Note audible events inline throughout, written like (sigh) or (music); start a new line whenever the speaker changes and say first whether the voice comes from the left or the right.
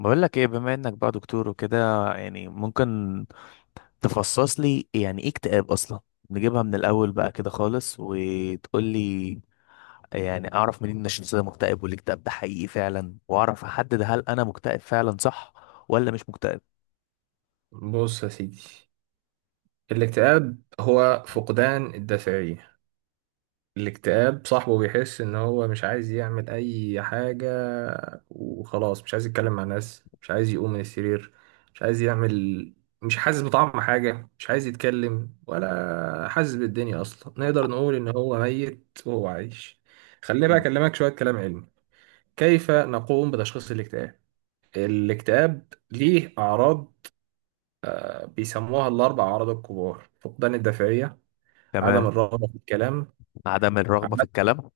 left: بقول لك ايه، بما انك بقى دكتور وكده يعني ممكن تفصص لي يعني ايه اكتئاب اصلا؟ نجيبها من الاول بقى كده خالص، وتقول لي يعني اعرف منين ان الشخص ده مكتئب والاكتئاب ده حقيقي فعلا، واعرف احدد هل انا مكتئب فعلا، صح ولا مش مكتئب؟
right: بص يا سيدي، الاكتئاب هو فقدان الدافعية. الاكتئاب صاحبه بيحس ان هو مش عايز يعمل اي حاجة، وخلاص مش عايز يتكلم مع ناس، مش عايز يقوم من السرير، مش عايز يعمل، مش حاسس بطعم حاجة، مش عايز يتكلم ولا حاسس بالدنيا اصلا. نقدر نقول ان هو ميت وهو عايش. خليني بقى
left: مم.
right: اكلمك شوية كلام علمي. كيف نقوم بتشخيص الاكتئاب؟ الاكتئاب ليه اعراض، بيسموها الاربع اعراض الكبار: فقدان الدافعية، عدم
left: تمام.
right: الرغبة في الكلام.
left: عدم الرغبة في
right: عد...
left: الكلام.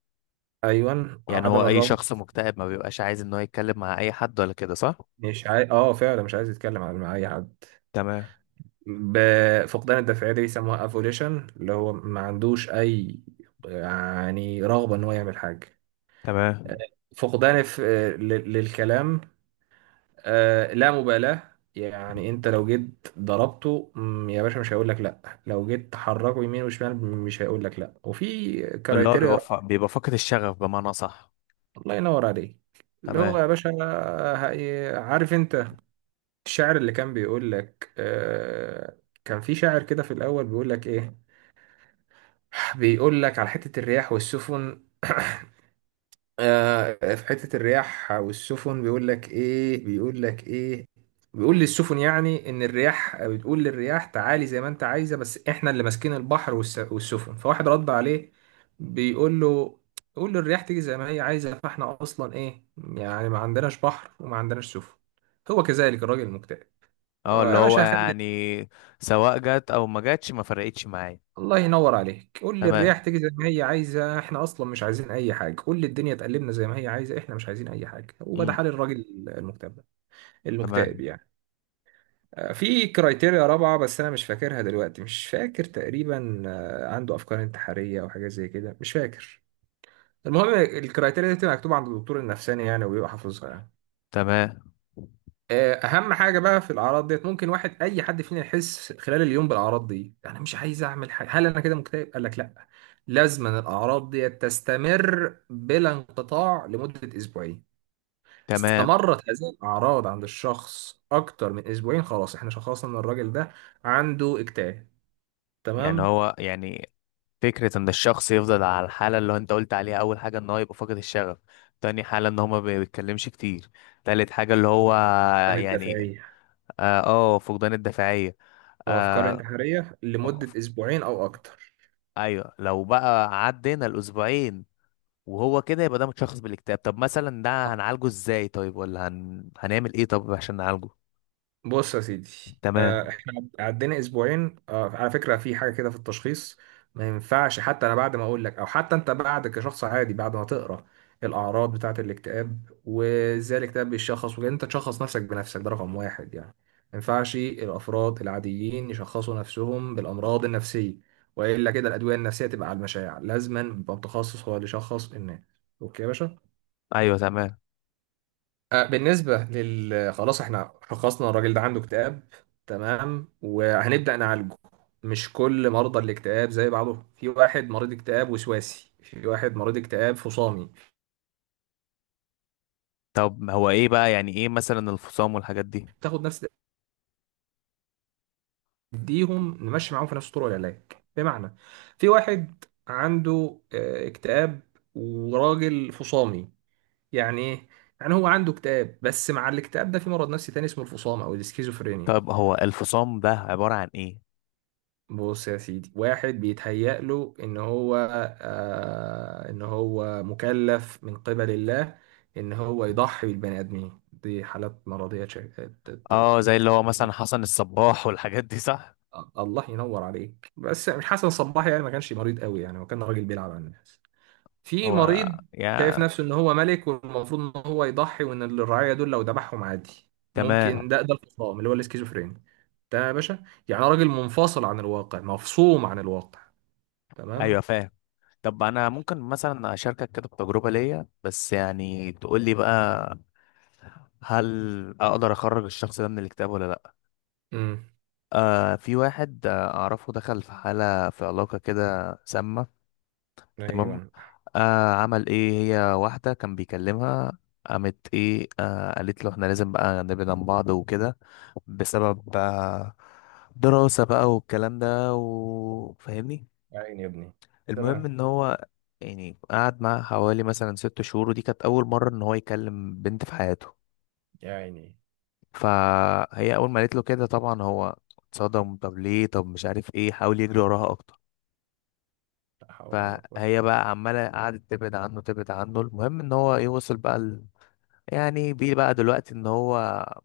right: أيوة،
left: يعني
right: عدم
left: هو اي
right: الرغبة.
left: شخص مكتئب ما بيبقاش عايز ان هو يتكلم مع اي حد، ولا كده صح؟
right: مش عايز، فعلا مش عايز يتكلم مع أي حد.
left: تمام.
right: فقدان الدافعية دي بيسموها افوليشن، اللي هو ما عندوش أي يعني رغبة إن هو يعمل حاجة.
left: تمام.
right: فقدان للكلام. لا مبالاة. يعني انت لو جيت ضربته، يا باشا، مش هيقول لك لا. لو جيت تحركه يمين وشمال مش هيقول لك لا. وفي
left: اللي هو
right: كرايتيريا.
left: بيبقى فا- بيبقى فاقد الشغف بمعنى، صح؟
right: الله ينور عليك. اللي هو
left: تمام.
right: يا باشا، عارف انت الشعر اللي كان بيقول لك. كان في شاعر كده في الأول، بيقول لك إيه؟ بيقول لك على حتة الرياح والسفن. (coughs) في حتة الرياح والسفن، بيقول لك إيه؟ بيقول للسفن، يعني إن الرياح بتقول للرياح تعالي زي ما أنت عايزة، بس إحنا اللي ماسكين البحر والسفن. فواحد رد عليه، بيقول له: قول للرياح تيجي زي ما هي عايزة، فإحنا أصلا إيه يعني؟ ما عندناش بحر وما عندناش سفن. هو كذلك الراجل المكتئب.
left: اه، اللي
right: يا
left: هو
right: باشا هخلي.
left: يعني سواء جت او ما جاتش ما فرقتش معايا.
right: الله ينور عليك. قول لي
left: تمام.
right: الرياح تيجي زي ما هي عايزه، احنا اصلا مش عايزين اي حاجه. قول لي الدنيا تقلبنا زي ما هي عايزه، احنا مش عايزين اي حاجه. وده
left: امم.
right: حال الراجل المكتئب ده- المكتئب
left: تمام.
right: يعني. في كرايتيريا رابعه بس انا مش فاكرها دلوقتي، مش فاكر تقريبا. عنده افكار انتحاريه او حاجه زي كده، مش فاكر. المهم الكرايتيريا دي بتبقى مكتوبه عند الدكتور النفساني يعني، وبيبقى حافظها يعني.
left: تمام.
right: اهم حاجه بقى في الاعراض ديت، ممكن اي حد فينا يحس خلال اليوم بالاعراض دي: انا مش عايز اعمل حاجه، هل انا كده مكتئب؟ قال لك لا. لازم أن الاعراض ديت تستمر بلا انقطاع لمده اسبوعين.
left: تمام.
right: استمرت هذه الاعراض عند الشخص اكتر من اسبوعين، خلاص احنا شخصنا ان الراجل ده عنده اكتئاب.
left: يعني
right: تمام.
left: هو يعني فكرة ان الشخص يفضل على الحالة اللي هو انت قلت عليها: اول حاجة ان هو يبقى فاقد الشغف، تاني حالة ان هو ما بيتكلمش كتير، تالت حاجة اللي هو
right: من
left: يعني
right: الدافعيه
left: اه، فقدان الدافعية.
right: او افكار
left: آه.
right: انتحاريه لمده اسبوعين او اكتر.
left: ايوه، لو بقى عدينا الاسبوعين وهو كده يبقى ده متشخص بالاكتئاب. طب مثلا ده هنعالجه ازاي؟ طيب، ولا هنعمل ايه طب عشان نعالجه؟
right: بص يا سيدي،
left: تمام.
right: احنا عدينا اسبوعين. على فكره في حاجه كده في التشخيص: ما ينفعش حتى انا بعد ما اقول لك، او حتى انت بعد كشخص عادي بعد ما تقرا الاعراض بتاعه الاكتئاب وازاي الاكتئاب بيتشخص وكده، انت تشخص نفسك بنفسك. ده رقم واحد يعني. ما ينفعش الافراد العاديين يشخصوا نفسهم بالامراض النفسيه، والا كده الادويه النفسيه تبقى على المشاع. لازما يبقى متخصص هو اللي يشخص الناس. اوكي يا باشا.
left: ايوه، تمام.
right: بالنسبة لل خلاص احنا شخصنا الراجل ده عنده اكتئاب تمام، وهنبدأ نعالجه. مش كل مرضى الاكتئاب زي بعضهم. في واحد مريض اكتئاب وسواسي، في واحد مريض اكتئاب فصامي.
left: طب هو ايه بقى، يعني ايه مثلا الفصام والحاجات دي؟
right: تاخد نفس تديهم نمشي معاهم في نفس طرق العلاج. بمعنى، في واحد عنده اكتئاب وراجل فصامي. يعني ايه؟ يعني هو عنده اكتئاب، بس مع الاكتئاب ده في مرض نفسي تاني اسمه الفصام او الاسكيزوفرينيا.
left: طب هو الفصام ده عبارة عن ايه؟
right: بص يا سيدي، واحد بيتهيأ له ان هو ان هو مكلف من قبل الله ان هو يضحي بالبني ادمين. دي حالات مرضية.
left: اه،
right: ت-
left: زي اللي هو مثلا
right: ت-
left: حسن الصباح والحاجات دي، صح؟
right: الله ينور عليك، بس مش حسن صباحي يعني، ما كانش مريض قوي يعني، هو كان راجل بيلعب على الناس. في
left: هو
right: مريض
left: يا...
right: شايف نفسه ان هو ملك، والمفروض ان هو يضحي، وان الرعاية دول لو ذبحهم عادي.
left: تمام.
right: ممكن. ده الفصام، اللي هو الاسكيزوفرينيا ده يا باشا. يعني راجل منفصل عن الواقع، مفصوم عن الواقع. تمام.
left: ايوه، فاهم. طب انا ممكن مثلا اشاركك كده بتجربة ليا، بس يعني تقول لي بقى، هل اقدر اخرج الشخص ده من الاكتئاب ولا لا؟
right: امم.
left: في واحد اعرفه دخل في حالة، في علاقة كده سامة. تمام.
right: ايوه.
left: عمل ايه، هي واحدة كان بيكلمها. قامت ايه، قالت له احنا لازم بقى نبعد عن بعض وكده، بسبب دراسة بقى والكلام ده، وفاهمني.
right: يا عيني يا ابني.
left: المهم
right: تمام.
left: ان هو يعني قعد معاها حوالي مثلا 6 شهور، ودي كانت اول مرة ان هو يكلم بنت في حياته.
right: يا عيني.
left: فهي اول ما قالت له كده طبعا هو اتصدم: طب ليه؟ طب مش عارف ايه. حاول يجري وراها اكتر،
right: لا حول ولا قوة.
left: فهي بقى عمالة قعدت تبعد عنه تبعد عنه. المهم ان هو ايه، وصل بقى يعني بيه بقى دلوقتي ان هو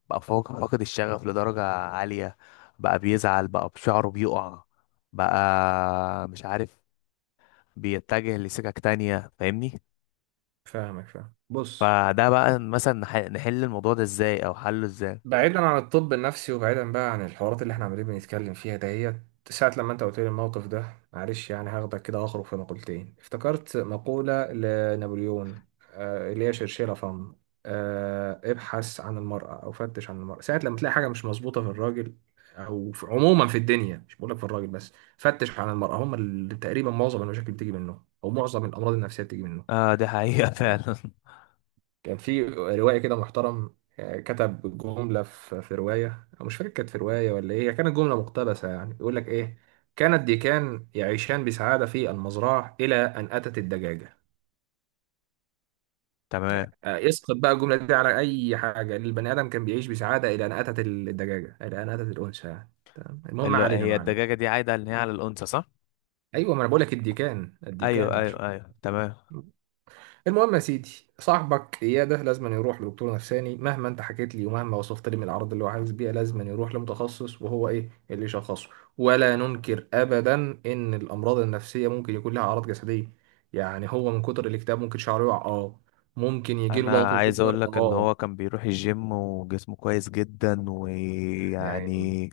left: فاقد الشغف لدرجة عالية، بقى بيزعل، بقى بشعره بيقع، بقى مش عارف، بيتجه لسكك تانية، فاهمني؟
right: فاهمك فاهم. بص،
left: فده بقى مثلا نحل الموضوع ده ازاي، او حله ازاي؟
right: بعيدا عن الطب النفسي وبعيدا بقى عن الحوارات اللي احنا عمالين بنتكلم فيها دهيت ساعة، لما انت قلت لي الموقف ده، معلش يعني هاخدك كده اخرج في مقولتين. افتكرت مقولة لنابليون، اللي هي شرشيلة فم. ابحث عن المرأة او فتش عن المرأة. ساعة لما تلاقي حاجة مش مظبوطة في الراجل، او في عموما في الدنيا، مش بقولك في الراجل بس، فتش عن المرأة. هم اللي تقريبا معظم المشاكل بتيجي منهم، او معظم الامراض النفسية بتيجي منهم.
left: اه، دي حقيقة (laughs) فعلا.
right: كان في روائي كده محترم، كتب جملة في رواية، أو مش فاكر كانت في رواية ولا إيه، هي كانت جملة مقتبسة يعني. يقول لك إيه؟ كان الديكان يعيشان بسعادة في المزرعة إلى أن أتت الدجاجة.
left: تمام.
right: اسقط بقى الجملة دي على أي حاجة. البني آدم كان بيعيش بسعادة إلى أن أتت الدجاجة، إلى أن أتت الأنثى يعني. تمام. المهم ما
left: اللي
right: علينا
left: هي
right: معلم.
left: الدجاجة دي عايدة ان هي على الأنثى، صح؟
right: أيوه ما أنا بقول لك الديكان الديكان
left: ايوه،
right: ما أنت شفت.
left: ايوه، ايوه، تمام.
right: المهم يا سيدي، صاحبك اياد ده لازم يروح لدكتور نفساني. مهما انت حكيت لي ومهما وصفت لي من الاعراض اللي هو حاسس بيها، لازم يروح لمتخصص وهو ايه اللي يشخصه. ولا ننكر ابدا ان الامراض النفسيه ممكن يكون لها اعراض جسديه. يعني هو من كتر الاكتئاب ممكن شعره يقع، اه. ممكن يجي له
left: انا
right: ضغط
left: عايز
right: وسكر،
left: اقول لك ان
right: اه.
left: هو كان بيروح الجيم وجسمه كويس جدا،
right: يعني
left: ويعني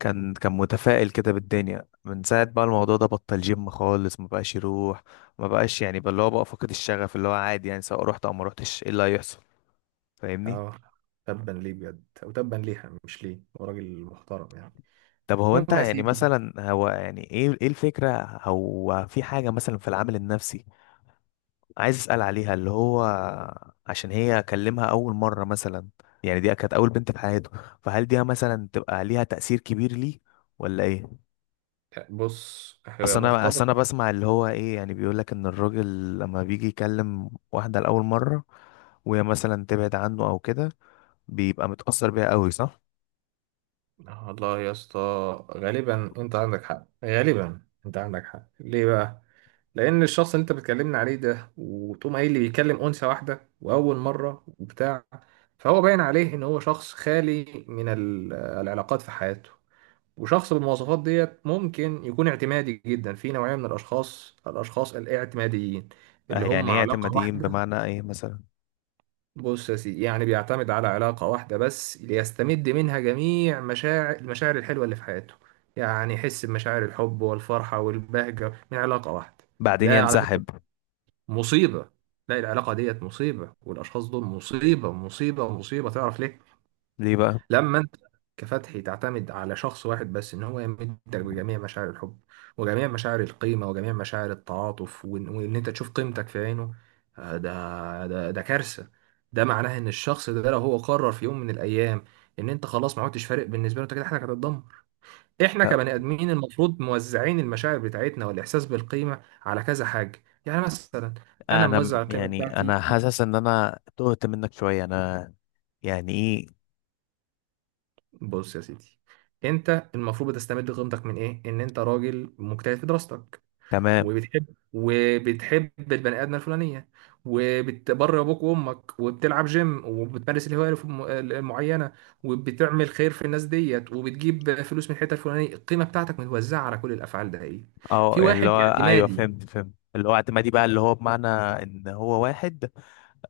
left: كان متفائل كده بالدنيا. من ساعة بقى الموضوع ده بطل جيم خالص، ما بقاش يروح، ما بقاش يعني بقى اللي هو بقى فقد الشغف. اللي هو عادي يعني، سواء رحت او ما رحتش ايه اللي هيحصل؟ فاهمني؟
right: اه. تبا ليه بجد او تبا ليها، مش ليه، هو راجل محترم يعني.
left: طب هو انت
right: المهم يا
left: يعني
right: سيدي،
left: مثلا، هو يعني ايه الفكرة؟ هو في حاجة مثلا في العامل النفسي عايز اسأل عليها، اللي هو عشان هي اكلمها اول مرة مثلا. يعني دي كانت اول بنت في حياته، فهل دي مثلا تبقى ليها تأثير كبير ليه، ولا ايه؟
right: بص هي
left: اصل انا
right: مرتبطه.
left: بسمع اللي هو ايه، يعني بيقول لك ان الراجل لما بيجي يكلم واحده لاول مره وهي مثلا تبعد عنه او كده، بيبقى متاثر بيها قوي، صح؟
right: والله يا اسطى، غالبا انت عندك حق. غالبا انت عندك حق. ليه بقى؟ لان الشخص اللي انت بتكلمني عليه ده، وتقوم قايل لي بيتكلم انثى واحده واول مره وبتاع، فهو باين عليه ان هو شخص خالي من العلاقات في حياته، وشخص بالمواصفات ديت ممكن يكون اعتمادي جدا. في نوعيه من الاشخاص الاعتماديين، اللي
left: يعني
right: هم
left: ايه
right: علاقه
left: اعتماديين
right: واحده.
left: بمعنى ايه مثلا؟
right: بص يا سيدي، يعني بيعتمد على علاقة واحدة بس ليستمد منها جميع المشاعر الحلوة اللي في حياته، يعني يحس بمشاعر الحب والفرحة والبهجة من علاقة واحدة.
left: بعدين
right: ده على فكرة
left: ينسحب.
right: مصيبة. لا، العلاقة ديت مصيبة، والأشخاص دول مصيبة مصيبة مصيبة. تعرف ليه؟
left: ليه بقى؟
right: لما انت كفتحي تعتمد على شخص واحد بس ان هو يمدك بجميع مشاعر الحب، وجميع مشاعر القيمة، وجميع مشاعر التعاطف، وإن انت تشوف قيمتك في عينه، ده كارثة. ده معناه ان الشخص ده لو هو قرر في يوم من الايام ان انت خلاص ما عدتش فارق بالنسبة له، انت كده حياتك هتتدمر. احنا كبني ادمين المفروض موزعين المشاعر بتاعتنا والاحساس بالقيمة على كذا حاجة. يعني مثلا انا
left: انا
right: موزع القيمة
left: يعني انا
right: بتاعتي.
left: حاسس ان انا تهت منك شويه. انا يعني ايه؟
right: بص يا سيدي، انت المفروض بتستمد قيمتك من ايه؟ ان انت راجل مجتهد في دراستك،
left: تمام.
right: وبتحب البني ادمه الفلانيه، وبتبر ابوك وامك، وبتلعب جيم، وبتمارس الهوايه المعينه، وبتعمل خير في الناس ديت، وبتجيب فلوس من الحته الفلانيه. القيمه بتاعتك متوزعه على كل الافعال ده ايه.
left: اه،
right: في
left: يعني اللي
right: واحد
left: هو ايوه
right: اعتمادي
left: فهمت فهمت، اللي هو اعتمادي بقى، اللي هو بمعنى ان هو واحد،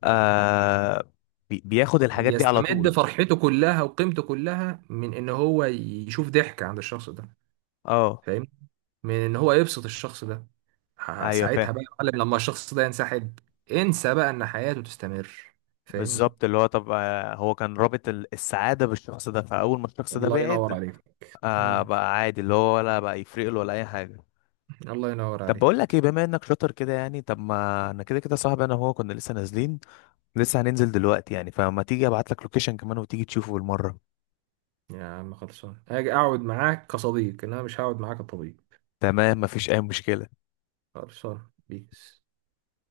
left: آه بياخد الحاجات دي على
right: بيستمد
left: طول.
right: فرحته كلها وقيمته كلها من ان هو يشوف ضحك عند الشخص ده،
left: اه،
right: فاهم، من ان هو يبسط الشخص ده.
left: ايوه
right: ساعتها
left: فاهم.
right: بقى يا معلم، لما الشخص ده ينسحب، انسى بقى ان حياته تستمر. فاهمني.
left: بالظبط، اللي هو طب هو كان رابط السعادة بالشخص ده، فأول ما الشخص ده
right: الله
left: بعد
right: ينور عليك. مم.
left: بقى عادي، اللي هو ولا بقى يفرق له، ولا أي حاجة.
right: الله ينور
left: طب
right: عليك.
left: بقول لك ايه، بما انك شاطر كده يعني، طب ما انا كده كده صاحبي انا وهو كنا لسه نازلين، لسه هننزل دلوقتي يعني، فما تيجي ابعت لك لوكيشن كمان وتيجي تشوفه بالمرة؟
right: يا عم خلصان، اجي اقعد معاك كصديق، انما مش هقعد معاك كطبيب.
left: تمام، مفيش اي مشكلة.
right: خلصان بيس.